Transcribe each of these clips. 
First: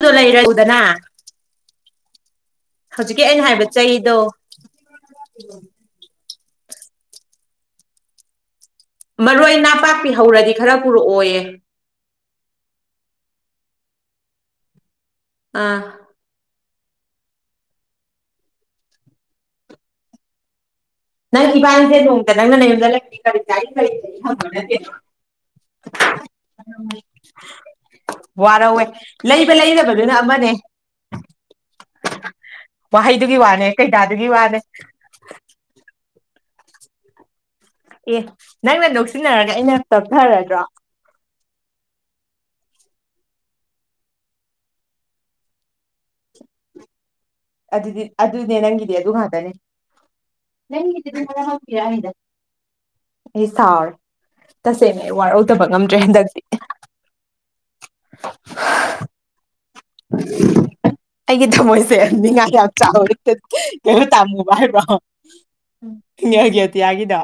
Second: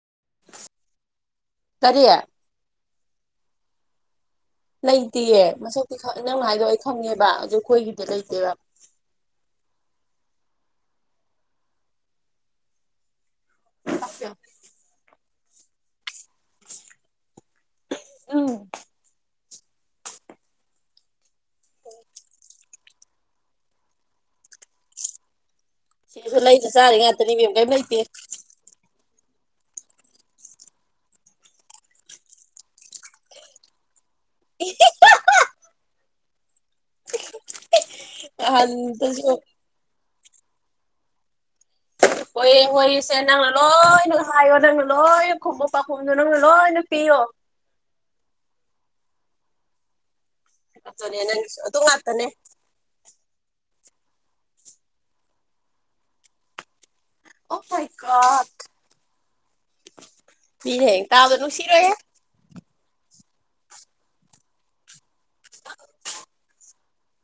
[unintelligible] ꯂꯩꯔꯛꯑꯨꯗꯅ ꯀꯔꯤ ꯍꯧꯖꯤꯛꯀꯤ ꯑꯩꯅ ꯍꯥꯏꯕ ꯆꯩꯗꯣ ꯂꯩꯇꯤꯌꯦ ꯃꯁꯛꯇꯤ ꯅꯪ ꯍꯥꯏꯗꯣ ꯑꯩ ꯈꯪꯉꯦꯕ ꯑꯗꯨ ꯑꯩꯈꯣꯏꯒꯤꯗꯤ ꯂꯩꯇꯦꯕ ꯃꯔꯣꯏ ꯅꯥꯄꯥꯛꯄꯤ ꯍꯧꯔꯗꯤ ꯈꯔ ꯄꯨꯔꯛꯑꯣꯌꯦ [unintelligible] ꯑꯥ ꯎꯝ ꯏꯕꯅꯤꯖꯦ ꯅꯣꯡꯃꯇ ꯅꯪꯅ ꯌꯨꯝꯗ ꯂꯩꯔꯤꯅꯤ ꯀꯔꯤ ꯆꯥꯔꯤ ꯀꯔꯤ ꯊꯛꯏ ꯍꯪꯕ ꯅꯠꯇꯦꯗꯣ ꯁꯤꯁꯨ ꯂꯩꯗ ꯆꯥꯔꯤ ꯉꯥꯛꯇꯅꯤ ꯏꯕꯦꯝ ꯀꯩꯝ ꯂꯩꯇꯦ ꯋꯥꯔꯧꯋꯦ ꯂꯩꯕ ꯂꯩꯗꯕꯗꯨꯅ ꯑꯃꯅꯦ ꯋꯥꯍꯩꯗꯨꯒꯤ ꯋꯥꯅꯦ ꯀꯩꯗꯥꯗꯨꯒꯤ ꯋꯥꯅꯦ ꯑꯦ ꯅꯪꯅ ꯅꯍꯥꯟꯗꯁꯨ ꯅꯣꯛꯁꯤꯟꯅꯔꯒ ꯑꯩꯅ ꯇꯞꯊꯔꯗ꯭ꯔꯣ ꯍꯣꯏ ꯍꯣꯏꯁꯦ ꯅꯪꯅ ꯂꯣꯏꯅ ꯍꯥꯏꯌꯣ ꯅꯪꯅ ꯂꯣꯏꯅ ꯈꯨꯝꯃꯣ ꯄꯥꯈꯨꯝꯗꯣ ꯅꯪꯅ ꯂꯣꯏꯅ ꯄꯤꯌꯣ ꯑꯗꯨꯗꯤ ꯑꯗꯨꯅꯦ ꯅꯪꯒꯤꯗꯤ ꯑꯗꯨ ꯉꯥꯛꯇꯅꯤ ꯑꯗꯨꯅꯦ ꯅꯪꯒꯤꯁꯨ ꯑꯗꯨ ꯉꯥꯛꯇꯅꯦ [unintelligible] ꯑꯩ ꯁꯥꯎꯔꯦ ꯇꯁꯦꯡꯅ ꯑꯩ ꯋꯥꯔꯧꯗꯕ ꯉꯝꯗ꯭ꯔꯦ ꯍꯟꯗꯛꯇꯤ ꯑꯣ ꯃꯥꯏ ꯒꯣꯠ ꯑꯩꯒꯤ ꯅꯨꯡꯁꯤꯔꯣꯏꯍꯦ ꯊꯝꯃꯣꯏꯁꯦ ꯅꯤꯡꯉꯥꯏ ꯌꯥꯝ ꯆꯥꯎꯑꯦ ꯇꯥꯃꯨꯕꯥ ꯍꯥꯏꯕ꯭ꯔꯣ ꯏꯉꯦꯜꯒꯤ ꯑꯇꯤꯌꯥꯒꯤꯗꯣ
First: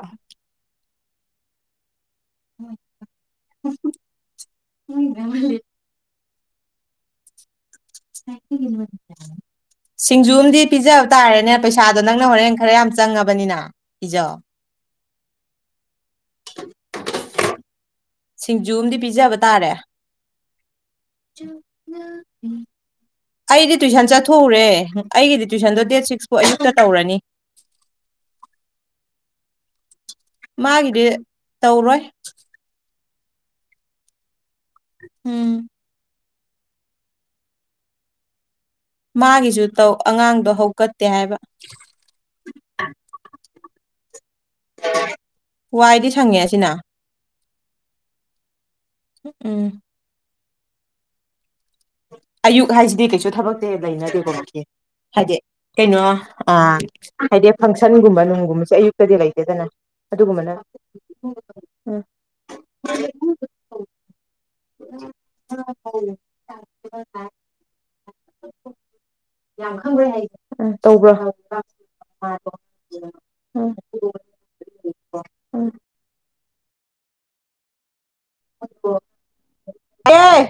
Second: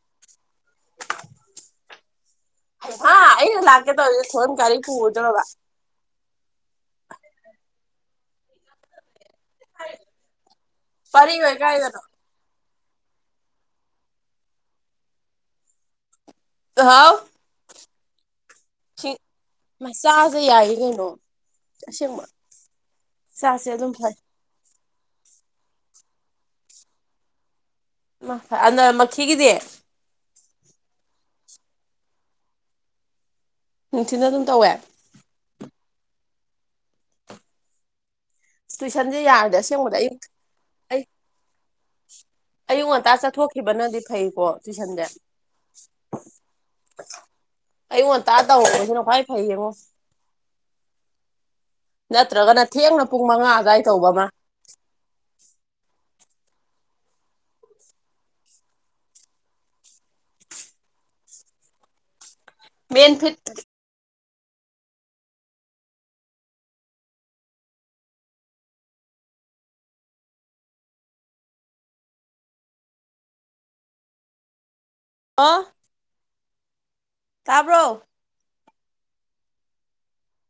ꯍꯥ ꯑꯩꯩꯅ ꯂꯥꯛꯀꯦ ꯇꯧꯔ ꯊꯣꯏꯅ ꯒꯥꯔꯤ ꯄꯨꯔ ꯗꯧꯔꯕ [inaudible] ꯁꯤꯡꯖꯨ ꯑꯝꯗꯤ ꯄꯤꯖꯕ ꯄꯔꯤ ꯇꯥꯔꯦꯅꯦ ꯑꯣꯏ ꯄꯩꯁꯥꯗꯣ ꯀꯥꯏꯗꯅꯣ ꯅꯪꯅ ꯍꯣꯔꯦꯟ ꯈꯔ ꯌꯥꯝ ꯆꯪꯉꯕꯅꯤꯅ ꯄꯤꯖꯧ ꯍꯥꯎ ꯁꯤꯡꯖꯨ ꯑꯃꯗꯤ ꯁꯤ ꯄꯤꯖꯕ ꯇꯥꯔꯦ ꯃꯆꯥꯁꯦ ꯌꯥꯏꯌꯦ ꯀꯩꯅꯣ ꯑꯁꯦꯡꯕ ꯆꯥꯁꯦ ꯑꯩꯗꯤ ꯑꯗꯨꯝ ꯇꯨꯏꯁꯟ ꯐꯩ ꯆꯠꯊꯣꯛꯎꯔꯦ ꯑꯩꯒꯤꯗꯤ ꯇꯨꯏꯁꯟꯗꯣ ꯗꯦꯠ ꯁꯤꯛꯁꯐꯧ ꯑꯌꯨꯛꯇ ꯇꯧꯔꯅꯤ ꯑ ꯅꯛ ꯃꯈꯤꯒꯤꯗꯤ ꯃꯥꯒꯤꯗꯤ ꯇꯧꯔꯣꯏ ꯅꯨꯡꯊꯤꯟꯗ ꯑꯗꯨꯝ ꯇꯧꯋꯦ ꯎꯝ ꯇꯨꯏꯁꯟꯁꯦ ꯌꯥꯔꯗꯤ ꯃꯥꯒꯤꯁꯨ ꯇꯧ ꯑꯁꯦꯡꯕꯗ ꯑꯩ ꯑꯉꯥꯡꯗꯣ ꯑꯩ ꯍꯧꯀꯠꯇꯦ ꯍꯥꯏꯕ ꯑꯌꯨꯛ ꯉꯟꯇꯥ ꯆꯠꯊꯣꯛꯈꯤꯕꯅꯗꯤ ꯐꯩꯀꯣ ꯇꯨꯏꯁꯟꯁꯦ ꯋꯥꯏꯗꯤ ꯁꯪꯉꯦ ꯑꯁꯤꯅ ꯑꯌꯨꯛ ꯉꯟꯇꯥ ꯇꯧꯕꯁꯤꯅ ꯈ꯭ꯋꯥꯏ ꯎꯝ ꯐꯥꯏꯌꯦꯉꯣ ꯑꯌꯨꯛ ꯊꯦꯡꯅ ꯍꯥꯏꯁꯤꯗꯤ ꯄꯨꯡ ꯀꯩꯁꯨ ꯃꯉꯥ ꯊꯕꯛꯇꯦ ꯑꯗꯨꯋꯥꯏ ꯇꯧꯕ ꯑꯃ ꯂꯩꯅꯗꯦꯀꯣ ꯔꯣꯁꯅꯤ ꯍꯥꯏꯗꯤ ꯀꯩꯅꯣ ꯑ ꯍꯥꯏꯗꯤ ꯐꯪꯁꯟꯒꯨꯝꯕ ꯅꯨꯡꯒꯨꯝꯕꯁꯨ ꯑꯌꯨꯛꯇꯗꯤ ꯂꯩꯇꯦꯗꯅ ꯑꯗꯨꯒꯨꯝꯕꯅ ꯎꯝ ꯃꯦꯟ ꯐꯤꯠ [unintelligible] ꯌꯥꯝ ꯈꯪꯕ꯭ꯔꯥ ꯍꯥꯏ ꯎ ꯇꯧꯕ꯭ꯔ ꯎꯝ ꯑꯣ ꯎꯝ ꯇꯥꯕ꯭ꯔꯣ ꯇꯥꯏꯌꯦ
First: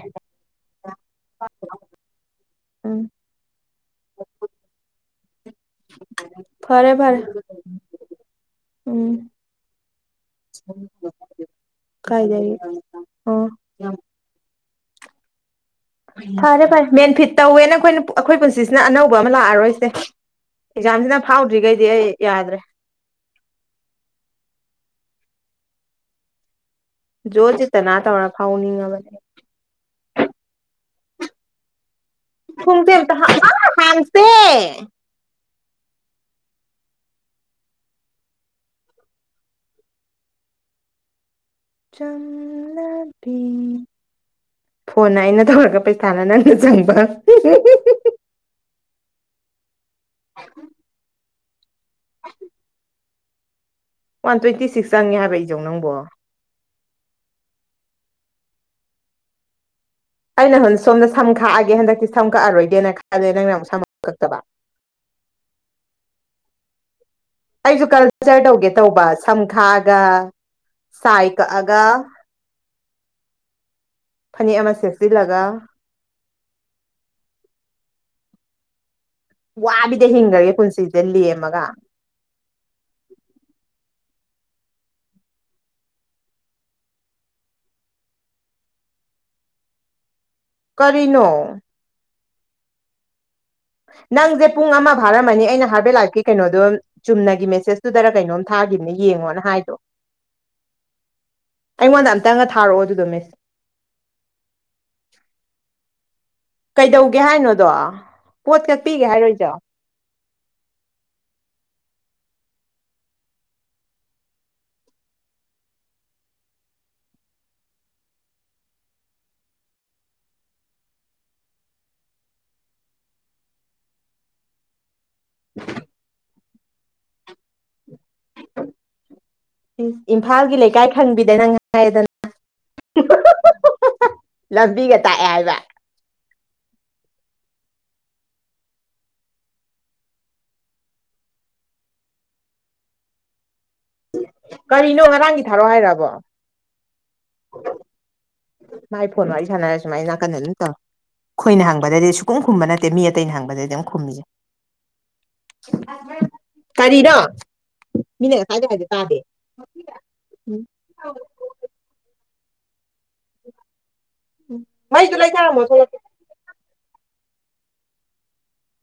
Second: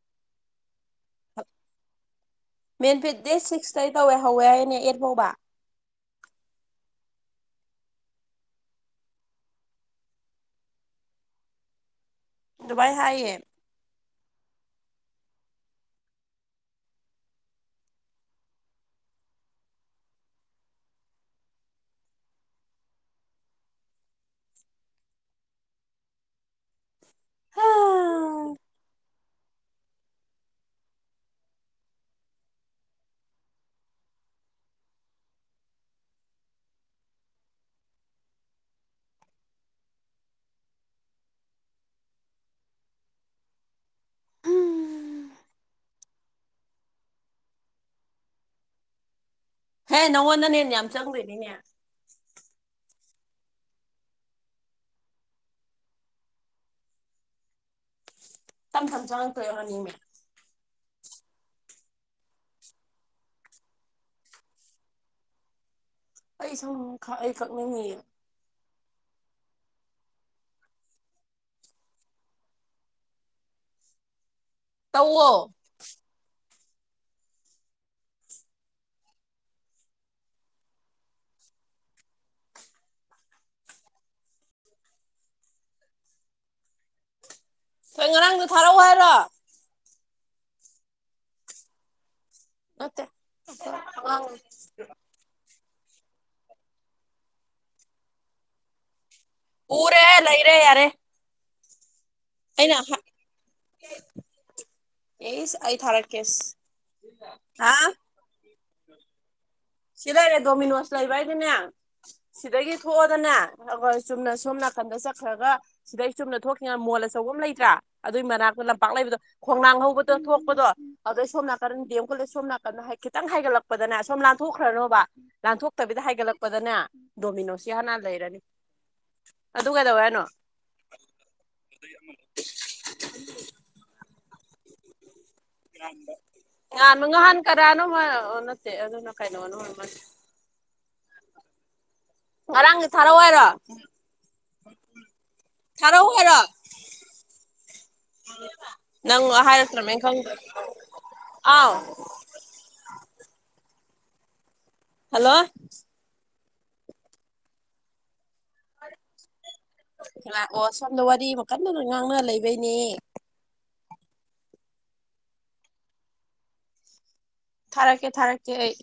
ꯃꯦꯟ ꯐꯤꯠ ꯗꯦꯠ ꯁꯤꯛꯁꯇꯩ ꯇꯧꯋꯦ ꯍꯧꯋꯦ ꯍꯥꯏꯅꯦ ꯑꯦꯠ ꯐꯥꯎꯕ ꯐꯔꯦ ꯐꯔꯦ ꯎꯝ ꯀꯥꯏꯗꯒꯤ ꯑꯗꯨꯃꯥꯏꯅ ꯍꯥꯏꯌꯦ ꯑꯣ ꯐꯔꯦ ꯐꯔꯦ ꯃꯦꯟꯐꯤꯠ ꯇꯧꯋꯦꯅ ꯑꯩꯈꯣꯏꯅ ꯑꯩꯈꯣꯏ ꯄꯨꯟꯁꯤꯁꯤꯅ ꯑꯅꯧꯕ ꯑꯃ ꯂꯥꯛꯑꯔꯣꯏꯁꯦ ꯑꯦꯛꯖꯥꯝꯁꯤꯅ ꯐꯥꯎꯗ꯭ꯔꯤꯒꯩꯗꯤ ꯑꯩ ꯌꯥꯗ꯭ꯔꯦ ꯖꯣꯔ ꯖꯤꯇꯅ ꯇꯧꯔ ꯐꯥꯎꯅꯤꯡꯉꯕꯅꯦ ꯊꯣꯡꯁꯦ ꯑꯝꯇ ꯍꯥꯡ ꯑꯥ ꯍꯥꯡꯁꯦ ꯆꯝꯂꯕꯤ ꯐꯣꯟꯅ ꯑꯩꯅ ꯇꯧꯔꯒ ꯄꯩꯁꯥꯅ ꯅꯪꯅ ꯍꯨ ꯍꯨ ꯍꯨꯍꯨꯍꯨ ꯍꯦ ꯅꯪꯉꯣꯟꯗ ꯍꯦꯟ ꯌꯥꯝ ꯆꯪꯗꯣꯏꯅꯤꯅꯦ ꯋꯥꯟ ꯇ꯭ꯋꯦꯟꯇꯤ ꯁꯤꯛꯁ ꯆꯪꯉꯦ ꯍꯥꯏꯕ ꯏꯖꯧ ꯅꯪꯕꯣ ꯇꯝ ꯊꯝ ꯆꯉꯛꯇꯣꯏ ꯑꯣꯏꯔꯝꯅꯤꯃꯤ ꯑꯩꯅ ꯍꯖꯤꯛ ꯁꯣꯝꯗ ꯁꯝ ꯈꯥꯛꯑꯒꯦ ꯍꯟꯗꯛꯇꯤ ꯁꯝ ꯀꯛꯑꯔꯣꯏꯒꯦꯅ ꯈꯜꯂꯦ ꯅꯪꯅ ꯑꯃꯨꯛ ꯁꯝ ꯑꯃꯨꯛ ꯀꯛꯇꯕ [inaudible] ꯑꯩ ꯁꯝ ꯑꯩ ꯑꯩꯖꯨ ꯀꯛꯅꯤꯡꯉꯤꯌꯦ ꯀꯜꯆꯔ ꯇꯧꯒꯦ ꯇꯧꯕ ꯁꯝ ꯈꯥꯛꯑꯒ ꯁꯥꯏ ꯀꯛꯑꯒ ꯐꯅꯦꯛ ꯑꯃ ꯇꯧꯋꯣ ꯁꯦꯠꯆꯤꯜꯂꯒ ꯋꯥꯕꯤꯗ ꯍꯤꯡꯒ꯭ꯔꯒꯦ ꯄꯨꯟꯁꯤꯁꯦ ꯂꯦꯝꯃꯒ ꯍꯣꯏ ꯉꯔꯥꯡꯗꯣ ꯊꯥꯔꯛꯑꯣ ꯍꯥꯏꯔꯣ ꯀꯔꯤꯅꯣ ꯅꯠꯇꯦ ꯅꯪꯁꯦ ꯄꯨꯡ ꯑꯃ ꯐꯥꯔꯝꯃꯅꯤ ꯑꯩꯅ ꯍꯥꯏ ꯕꯦꯜ ꯂꯥꯢꯐꯀꯤ ꯀꯩꯅꯣꯗꯣ ꯆꯨꯝꯅꯒꯤ ꯃꯦꯁꯦꯁꯇꯨꯗꯔ ꯀꯩꯅꯣꯝ ꯊꯥꯈꯤꯕꯅꯤ ꯎꯔꯦꯍꯦ ꯂꯩꯔꯦ ꯌꯥꯔꯦ ꯑꯩꯉꯣꯟꯗ ꯑꯝ ꯑꯩꯅ ꯍꯥ ꯑꯦꯁ ꯑꯩ ꯊꯔꯛ ꯀꯩꯗꯧꯒꯦ ꯍꯥꯏꯅꯣꯗꯣ ꯄꯣꯠ ꯀꯛꯄꯤꯒꯦ ꯍꯥꯏꯔꯣ ꯏꯖꯧ ꯁꯤ ꯂꯩꯔꯦ ꯗꯣꯃꯤꯅꯣꯁ ꯂꯩꯕ ꯍꯥꯏꯗꯤꯅꯦ ꯁꯤꯗꯒꯤ ꯊꯣꯛꯑꯣꯗꯅꯦ ꯑꯩꯈꯣꯏ ꯆꯨꯝꯅ ꯁꯣꯝ ꯅ ꯈꯟꯗ ꯆꯠꯈ꯭ꯔꯒ ꯁꯤꯗꯩ ꯆꯨꯝꯅ ꯊꯣꯛꯈꯤꯕ ꯃꯣꯜ ꯑꯆꯧꯕ ꯑꯃ ꯂꯩꯇ꯭ꯔꯥ ꯑꯗꯨꯏ ꯃꯅꯥꯛꯇ ꯂꯝꯄꯥꯛ ꯂꯩꯕꯗꯣ ꯈꯣꯡꯅꯥꯡ ꯥꯍꯥꯡꯍꯧꯕꯗꯣ ꯊꯣꯛꯄꯗꯣ ꯑꯗꯣ ꯁꯣꯝ ꯅꯥꯀꯟ ꯗꯤ ꯑꯦꯝ ꯀꯣꯂꯦꯁ ꯁꯣꯝ ꯅꯥꯀꯟꯗ ꯍꯥꯏ ꯈꯤꯇꯪ ꯍꯥꯏꯒꯠꯂꯛꯄꯗꯅ ꯁꯣꯝ ꯂꯥꯟ ꯊꯣꯛꯈ꯭ꯔꯅꯣꯕ ꯂꯥꯟꯊꯣꯛꯇꯕꯤꯗ ꯍꯥꯏꯒꯠꯂꯛꯄꯗꯅꯦ ꯗꯣꯃꯤꯅꯣꯁꯤ ꯍꯥꯟꯅ ꯂꯩꯔꯅꯤ ꯑꯗꯨ ꯀꯩꯗꯧꯋꯦ ꯍꯥꯏꯅꯣ ꯏꯝꯐꯥꯜꯒꯤ ꯂꯩꯀꯥꯏ ꯈꯪꯕꯤꯗ ꯅꯪ ꯍꯥꯏꯔꯦꯗꯅ ꯍꯥ ꯍꯥ ꯍꯥ ꯍꯥꯍꯥ ꯂꯝꯕꯤꯒ ꯇꯥꯛꯑꯦ ꯍꯥꯏꯕ ꯌꯥꯝꯕ ꯌꯥꯝ ꯉꯍꯥꯟ ꯀꯅꯥꯅꯣꯝꯃ ꯍꯥ ꯅꯠꯇꯦ ꯑꯗꯨꯅ ꯀꯩꯅꯣ [unintelligible] ꯉꯔꯥꯡ ꯊꯥꯔꯛꯑꯣ ꯍꯥꯏꯔꯣ ꯀꯔꯤꯅꯣ ꯉꯔꯥꯡꯒꯤ ꯊꯥꯔꯛꯑꯣ ꯊꯥꯔꯛꯎ ꯍꯥꯏꯔꯕꯣ ꯍꯥꯏꯔꯣ ꯃꯥꯏ ꯅꯪ ꯐꯣꯟ ꯋꯥꯔꯤ ꯁꯥꯟꯅꯔ ꯍꯥꯏꯔꯛꯇ꯭ꯔꯃꯦꯅ ꯁꯨꯃꯥꯏ ꯈꯪꯗ꯭ꯔꯦ ꯅꯥꯀꯟꯗ ꯗꯨꯝ ꯇꯧ ꯑꯩꯈꯣꯏꯅ ꯑꯥꯎ ꯍꯪꯕꯗꯗꯤ ꯁꯨꯈꯨꯝ ꯈꯨꯝꯕ ꯅꯠꯇꯦ ꯃꯤ ꯑꯇꯩꯅ ꯍꯪꯕꯗꯗꯤ ꯗꯝ ꯈꯨꯝꯃꯤꯖꯦ ꯍꯜꯂꯣ ꯀꯔꯤꯅꯣ ꯃꯤꯅ ꯉꯁꯥꯏꯗꯩ ꯍꯥꯢꯖꯦ ꯇꯥꯗꯦ ꯂꯥꯛꯑꯣ ꯁꯣꯝꯗ ꯋꯥꯔꯤ ꯑꯃ ꯀꯟꯅ ꯉꯥꯡꯅ ꯂꯩꯕꯩꯅꯦ ꯃꯩꯗꯨꯨ ꯂꯩꯊꯔꯝꯃꯣ ꯊꯣꯂꯛꯀꯦ ꯊꯥꯔꯛꯀꯦ ꯊꯥꯔꯛꯀꯦ ꯑꯩ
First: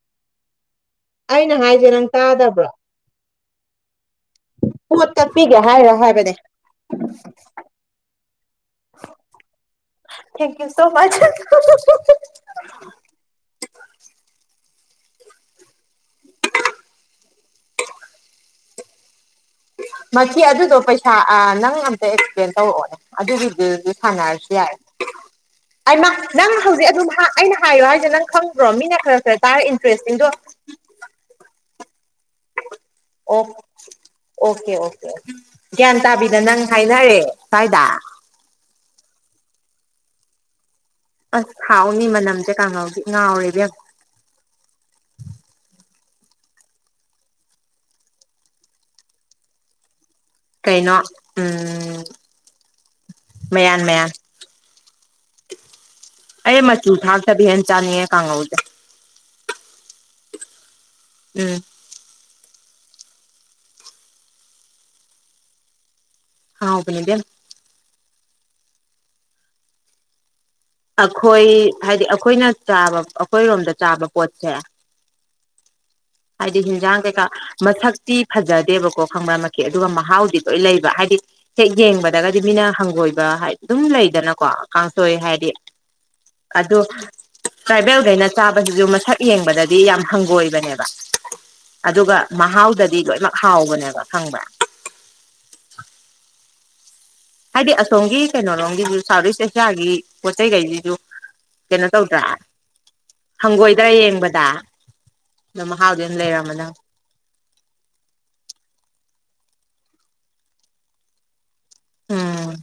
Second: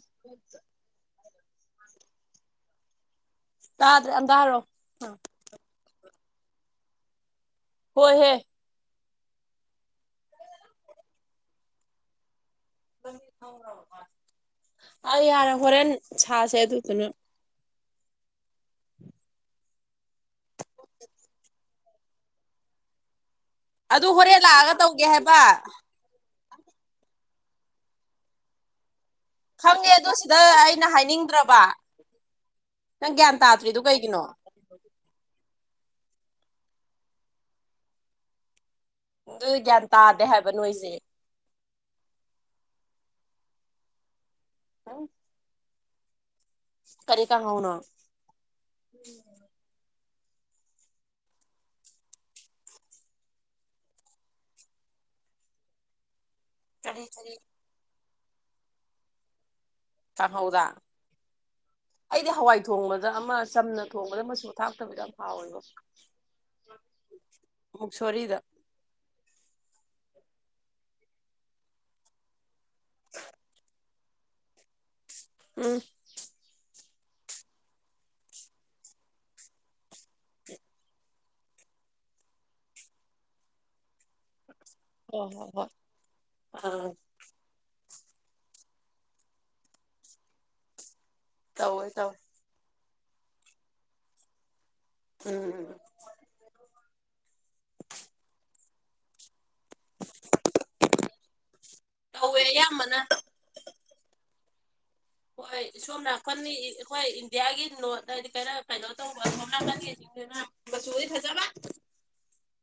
ꯑꯩꯅ ꯍꯥꯏꯖꯦ ꯅꯪ ꯇꯥꯗꯕ꯭ꯔꯣ ꯇꯥ ꯄꯣꯠ ꯀꯛꯄꯤꯒꯦ ꯍꯥꯏꯔ ꯍꯥꯏꯕꯅꯦ ꯍꯣꯏꯍꯦ ꯊꯦꯡꯀ꯭ꯌꯨ ꯁꯣ ꯃꯆ ꯍ ꯍꯨ ꯍꯨ ꯍꯨ [inaudible] ꯑ ꯌꯥꯔꯦ ꯍꯣꯔꯦꯟ ꯁꯥꯁꯦ ꯑꯗꯨꯗꯨꯅ ꯃꯁꯤ ꯑꯗꯨꯗꯣ ꯄꯩꯁꯥ ꯑꯥ ꯅꯪ ꯑꯝꯇ ꯑꯦꯛꯁꯄ꯭ꯂꯦꯟ ꯇꯧꯔꯛꯑꯣꯅꯦ ꯑꯗꯨꯒꯤ ꯑꯗꯨꯗꯗꯤ ꯑꯗꯨ ꯍꯣꯔꯦꯟ ꯁꯥꯟꯅꯔꯁꯨ ꯂꯥꯛꯑꯒ ꯌꯥꯔꯦ ꯇꯧꯒꯦ ꯍꯥꯏꯕ ꯑꯩꯃ ꯅꯪ ꯍꯧꯖꯤꯛ ꯑꯗꯨꯝ ꯍꯥ ꯑꯩꯅ ꯍꯥꯏꯌꯣ ꯍꯥꯏꯁꯦ ꯅꯪ ꯈꯪꯗꯔꯣ ꯃꯤꯅ ꯈꯔ ꯈꯔ ꯇꯥꯔ ꯈꯪꯉꯦ ꯑꯗꯨ ꯏꯟꯇꯔꯦꯁꯇꯤꯡꯗꯣ ꯁꯤꯗ ꯑꯩꯅ ꯍꯥꯏꯅꯤꯡꯗ꯭ꯔꯕ ꯅꯪ ꯒ꯭ꯌꯥꯟ ꯑꯣꯛ ꯇꯥꯗ꯭ꯔꯤꯗꯨ ꯀꯩꯒꯤꯅꯣ ꯑꯣꯀꯦ ꯑꯣꯀꯦ ꯒ꯭ꯌꯥꯟ ꯇꯥꯕꯤꯗ ꯅꯪ ꯍꯥꯏꯅꯔꯦ ꯁ꯭ꯋꯥꯏꯗ ꯑꯗꯨ ꯒ꯭ꯌꯥꯟ ꯇꯥꯗꯦ ꯍꯥꯏꯕ ꯅꯣꯏꯖꯦ ꯑꯁ ꯍꯥꯎꯅꯤ ꯃꯅꯝꯁꯦ ꯀꯥꯡꯉꯧꯗꯤ ꯉꯥꯎꯔꯦ ꯏꯕꯦꯝ ꯍ ꯀꯔꯤ ꯀꯥꯡꯍꯧꯅꯣ ꯀꯩꯅꯣ ꯎꯝ ꯃꯌꯥꯟ ꯃꯌꯥꯟ ꯑꯩ ꯃꯆꯨ ꯀꯔꯤ ꯀꯔꯤ ꯊꯥꯛꯇꯕꯤ ꯍꯦꯟ ꯆꯥꯅꯤꯡꯉꯦ ꯀꯥꯡꯍꯧꯁꯦ ꯀꯥꯡꯍꯧꯗ ꯎꯝ ꯑꯩꯗꯤ ꯍꯋꯥꯏ ꯊꯣꯡꯕꯗ ꯑꯃ ꯆꯝꯅ ꯊꯣꯡꯕꯗ ꯃꯆꯨ ꯊꯥꯛꯇꯕꯤꯗꯣ ꯌꯥꯝ ꯍꯥꯎꯋꯦꯕꯣ ꯍꯥꯎꯕꯅꯤ ꯏꯕꯦꯝ ꯁꯣꯔꯤꯗ ꯑꯈꯣꯏ ꯍꯥꯏꯗꯤ ꯑꯈꯣꯏꯅ ꯆꯥꯕ ꯑꯈꯣꯏꯔꯣꯝꯗ ꯆꯥꯕ ꯄꯣꯠꯁꯦ ꯎꯝ ꯍꯥꯏꯗꯤ ꯍꯤꯟꯖꯥꯡ ꯀꯩꯀꯥ ꯃꯁꯛꯇꯤ ꯐꯖꯗꯦꯕꯀꯣ ꯈꯪꯕ꯭ꯔ ꯃꯛꯀꯤ ꯑꯗꯨꯒ ꯃꯍꯥꯎꯗꯤ ꯂꯣꯏ ꯂꯩꯕ ꯍꯥꯏꯗꯤ ꯍꯦꯛ ꯌꯦꯡꯕꯗꯒꯗꯤ ꯃꯤꯅ ꯍꯪꯒꯣꯏꯕ ꯍꯥꯏ ꯑꯗꯨꯝ ꯂꯩꯗꯅꯀꯣ ꯀꯥꯡꯁꯣꯢ ꯍꯣꯏ ꯍꯣꯏ ꯍꯥꯏꯗꯤ ꯍꯣꯏ ꯑꯗꯣ ꯑꯥ ꯇ꯭ꯔꯥꯏꯕꯦꯜ ꯀꯩꯅ ꯆꯥꯕꯖꯤꯖꯨ ꯃꯁꯛ ꯌꯦꯡꯕꯗꯗꯤ ꯌꯥꯝ ꯍꯪꯒꯣꯏꯕꯅꯦꯕ ꯇꯧꯋꯦ ꯇꯧꯋꯦ ꯑꯗꯨꯒ ꯃꯍꯥꯎꯗ ꯗꯤ ꯂꯣꯏꯅꯃꯛ ꯍꯥꯎꯕꯅꯦꯕ ꯈꯪꯕ꯭ꯔꯥ ꯎꯝ ꯎꯝ ꯍꯥꯏꯗꯤ ꯑꯁꯣꯝꯒꯤ ꯀꯩꯅꯣ ꯔꯣꯝꯒꯤꯖꯨ ꯁꯥꯎꯠ ꯏꯁꯠ ꯑꯦꯁ ꯏꯁꯥꯒꯤ ꯄꯣꯠ ꯆꯩꯒꯩꯖꯤꯖꯨ ꯀꯩꯅꯣ ꯇꯧꯗ꯭ꯔꯥ ꯇꯧꯋꯦ ꯑꯌꯥꯝꯕꯅ ꯍꯪꯒꯣꯏꯗ꯭ꯔ ꯌꯦꯡꯕꯗ ꯑꯗꯣ ꯍꯣꯏ ꯁꯣꯝ ꯃꯍꯥꯎꯗꯤ ꯑꯗꯨꯝ ꯅꯥꯀꯟꯅꯤ ꯂꯩꯔꯝꯃꯗꯕꯅꯤ ꯑꯩꯈꯣꯏ ꯏꯟꯗꯤꯌꯥꯒꯤ ꯅꯣꯠ ꯍꯥꯏꯗꯤ ꯀꯩꯅ ꯀꯩꯅꯣ ꯇꯧꯕ ꯑꯁꯣꯝ ꯅꯥꯀꯟꯒꯤꯖꯤꯡꯗꯨꯅ ꯃꯆꯨꯗꯤ ꯐꯖꯕ ꯎꯝ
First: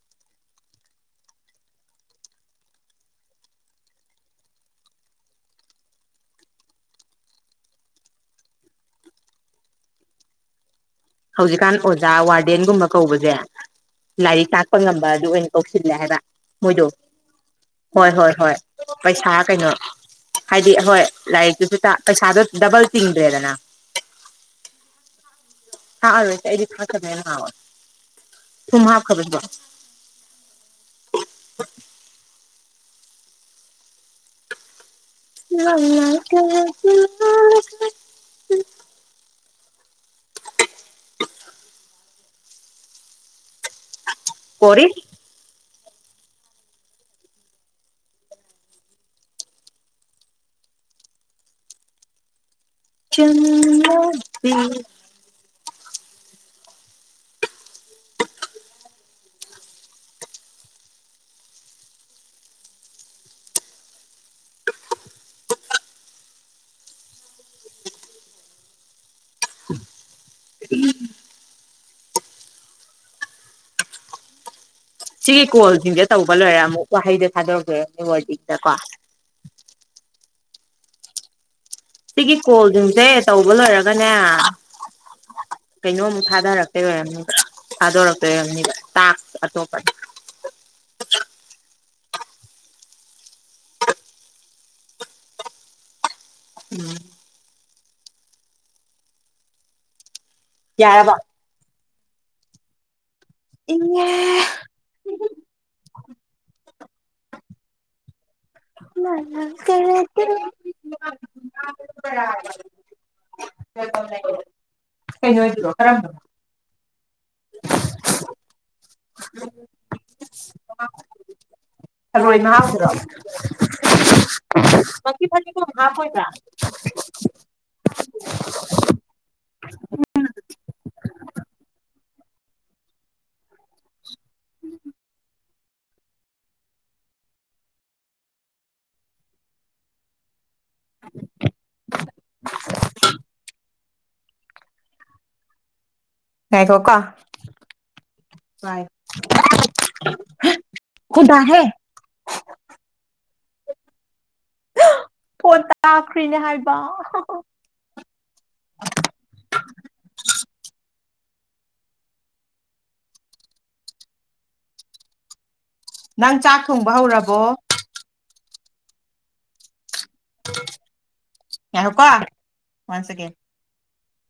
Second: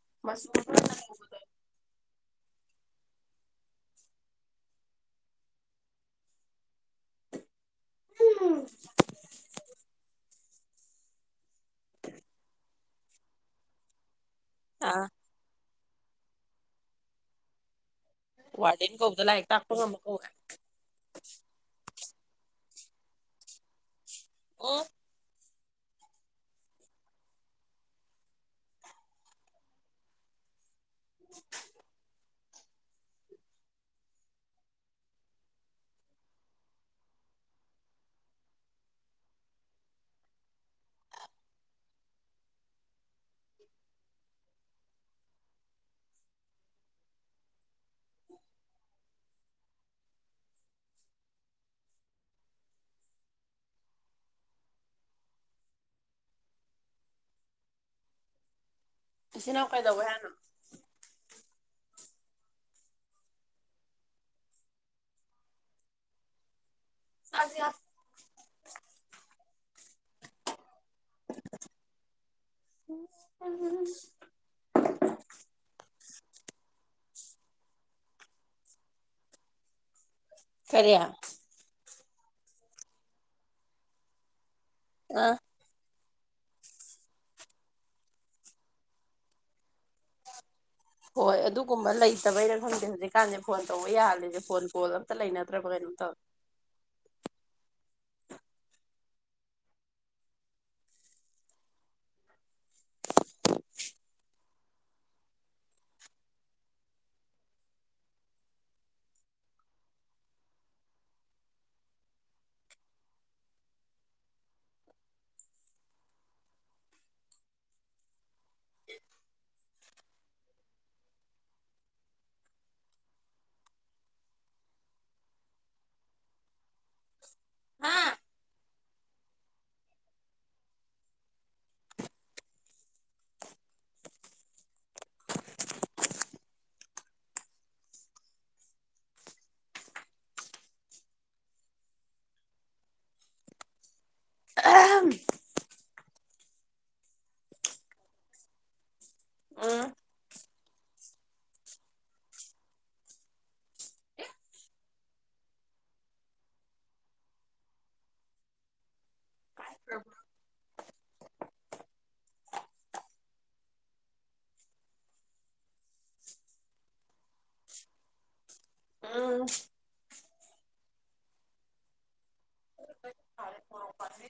[unintelligible] ꯍꯨꯝ ꯍꯧꯖꯤꯛꯀꯥꯟ ꯑꯣꯖꯥ ꯋꯥꯔꯗꯦꯟꯒꯨꯝꯕ ꯀꯧꯕꯖꯦ ꯂꯥꯏꯔꯤꯛ ꯇꯥꯛꯄ ꯉꯝꯕ ꯑꯥ ꯑꯗꯨ ꯑꯣꯏꯅ ꯀꯧ [unintelligible] ꯍꯥꯏꯕ ꯃꯣꯏꯗꯣ ꯍꯣꯏ ꯍꯣꯏ ꯍꯣꯏ ꯋꯥꯔꯗꯦꯟ ꯀꯧꯕꯗꯣ ꯄꯩꯁꯥ ꯂꯥꯏꯔꯤꯛ ꯀꯩꯅꯣ ꯇꯥꯛꯄ ꯉꯝꯕ ꯀꯧꯋꯦ ꯍꯥꯏꯗꯤ ꯑꯍꯣꯏ ꯂꯥꯏꯔꯤꯛꯇꯨ ꯗ ꯇ ꯄꯩꯁꯥꯗꯣ ꯗꯕꯜ ꯇꯤꯡꯗ꯭ꯔꯦꯗꯅ ꯑꯣ ꯊꯥꯛ ꯑꯔꯣꯏ ꯑꯩꯗꯤ ꯊꯥꯛꯇꯕꯅ ꯍꯦꯟ ꯍꯥꯎꯋꯦ ꯊꯨꯝ ꯍꯥꯞꯈ꯭ꯔꯕꯣ ꯁꯤꯕꯣ [inaudible] [unintelligible] ꯀꯣꯔꯤ ꯆꯝꯂꯕꯤ [inaudible] ꯏꯆꯦꯅꯥꯎ ꯀꯩꯗꯧꯋꯦ ꯍꯥꯏꯅꯣ [unintelligible] [unintelligible] ꯁꯤꯒꯤ ꯀꯣꯜꯁꯤꯡꯁꯦ ꯇꯧꯕ ꯂꯣꯏꯔꯦ ꯑꯃꯨꯛ ꯋꯥꯍꯩꯗ ꯊꯥꯗꯣꯔꯛꯇꯣꯏꯔꯝꯅꯦ ꯋꯥꯔꯗꯤꯛꯗ ꯀꯣ ꯀꯔꯤ ꯁꯤꯒꯤ ꯀꯣꯜꯁꯤꯡꯁꯦ ꯇꯧꯕ ꯂꯣꯏꯔꯒꯅꯦ ꯑꯥ ꯀꯩꯅꯣ ꯃꯨꯛ ꯊꯥꯗꯔꯛꯇꯣꯏ ꯑꯣꯏꯔꯝꯅꯤꯕ ꯊꯥꯗꯣꯔꯛꯇꯣꯏ ꯑꯣꯏꯔꯝꯅꯤꯕ ꯇꯥꯛꯁ ꯑꯇꯣꯞꯄ ꯍꯣꯏ ꯑꯗꯨꯒꯨꯝꯕ ꯂꯩꯇꯕꯩꯔ ꯈꯪꯗꯦ ꯍꯧꯖꯤꯛꯀꯥꯟꯁꯦ ꯐꯣꯟ ꯇꯧꯕ ꯌꯥꯍꯜꯂꯤꯁꯦ ꯐꯣꯟ ꯀꯣꯜ ꯑꯝꯇ ꯂꯩꯅꯗ꯭ꯔꯕ ꯀꯩꯅꯣꯝ ꯇꯧꯋꯦ ꯎꯝ ꯌꯥꯔꯕ ꯏꯪꯉꯦ [unintelligible] [unintelligible] [unintelligible] [unintelligible] ꯊꯔꯣꯏ ꯃꯍꯥꯎꯗꯨꯔꯣ ꯃꯁꯤ ꯐꯗꯤꯒꯣꯝ ꯍꯥꯞꯄꯣꯏꯗ꯭ꯔ ꯍꯥ [unintelligible] [unintelligible] ꯑꯍꯝ ꯉꯥꯏꯈꯣꯀꯣ ꯎꯝ ꯐꯣꯟ ꯇꯥꯇ꯭ꯔꯦ ꯐꯣꯟ ꯇꯥꯈ꯭ꯔꯤꯅꯦ ꯍꯥꯏꯕ ꯍꯥ ꯍꯥ ꯅꯪ ꯆꯥꯛ ꯊꯣꯡꯕ ꯍꯧꯔꯕꯣ ꯎꯝ ꯉꯥꯏꯈꯣꯀꯣ ꯋꯥꯟ ꯁꯦꯀꯦꯟ ꯐꯔꯦ ꯃꯣꯔꯣꯛ ꯄꯥꯝꯕꯤ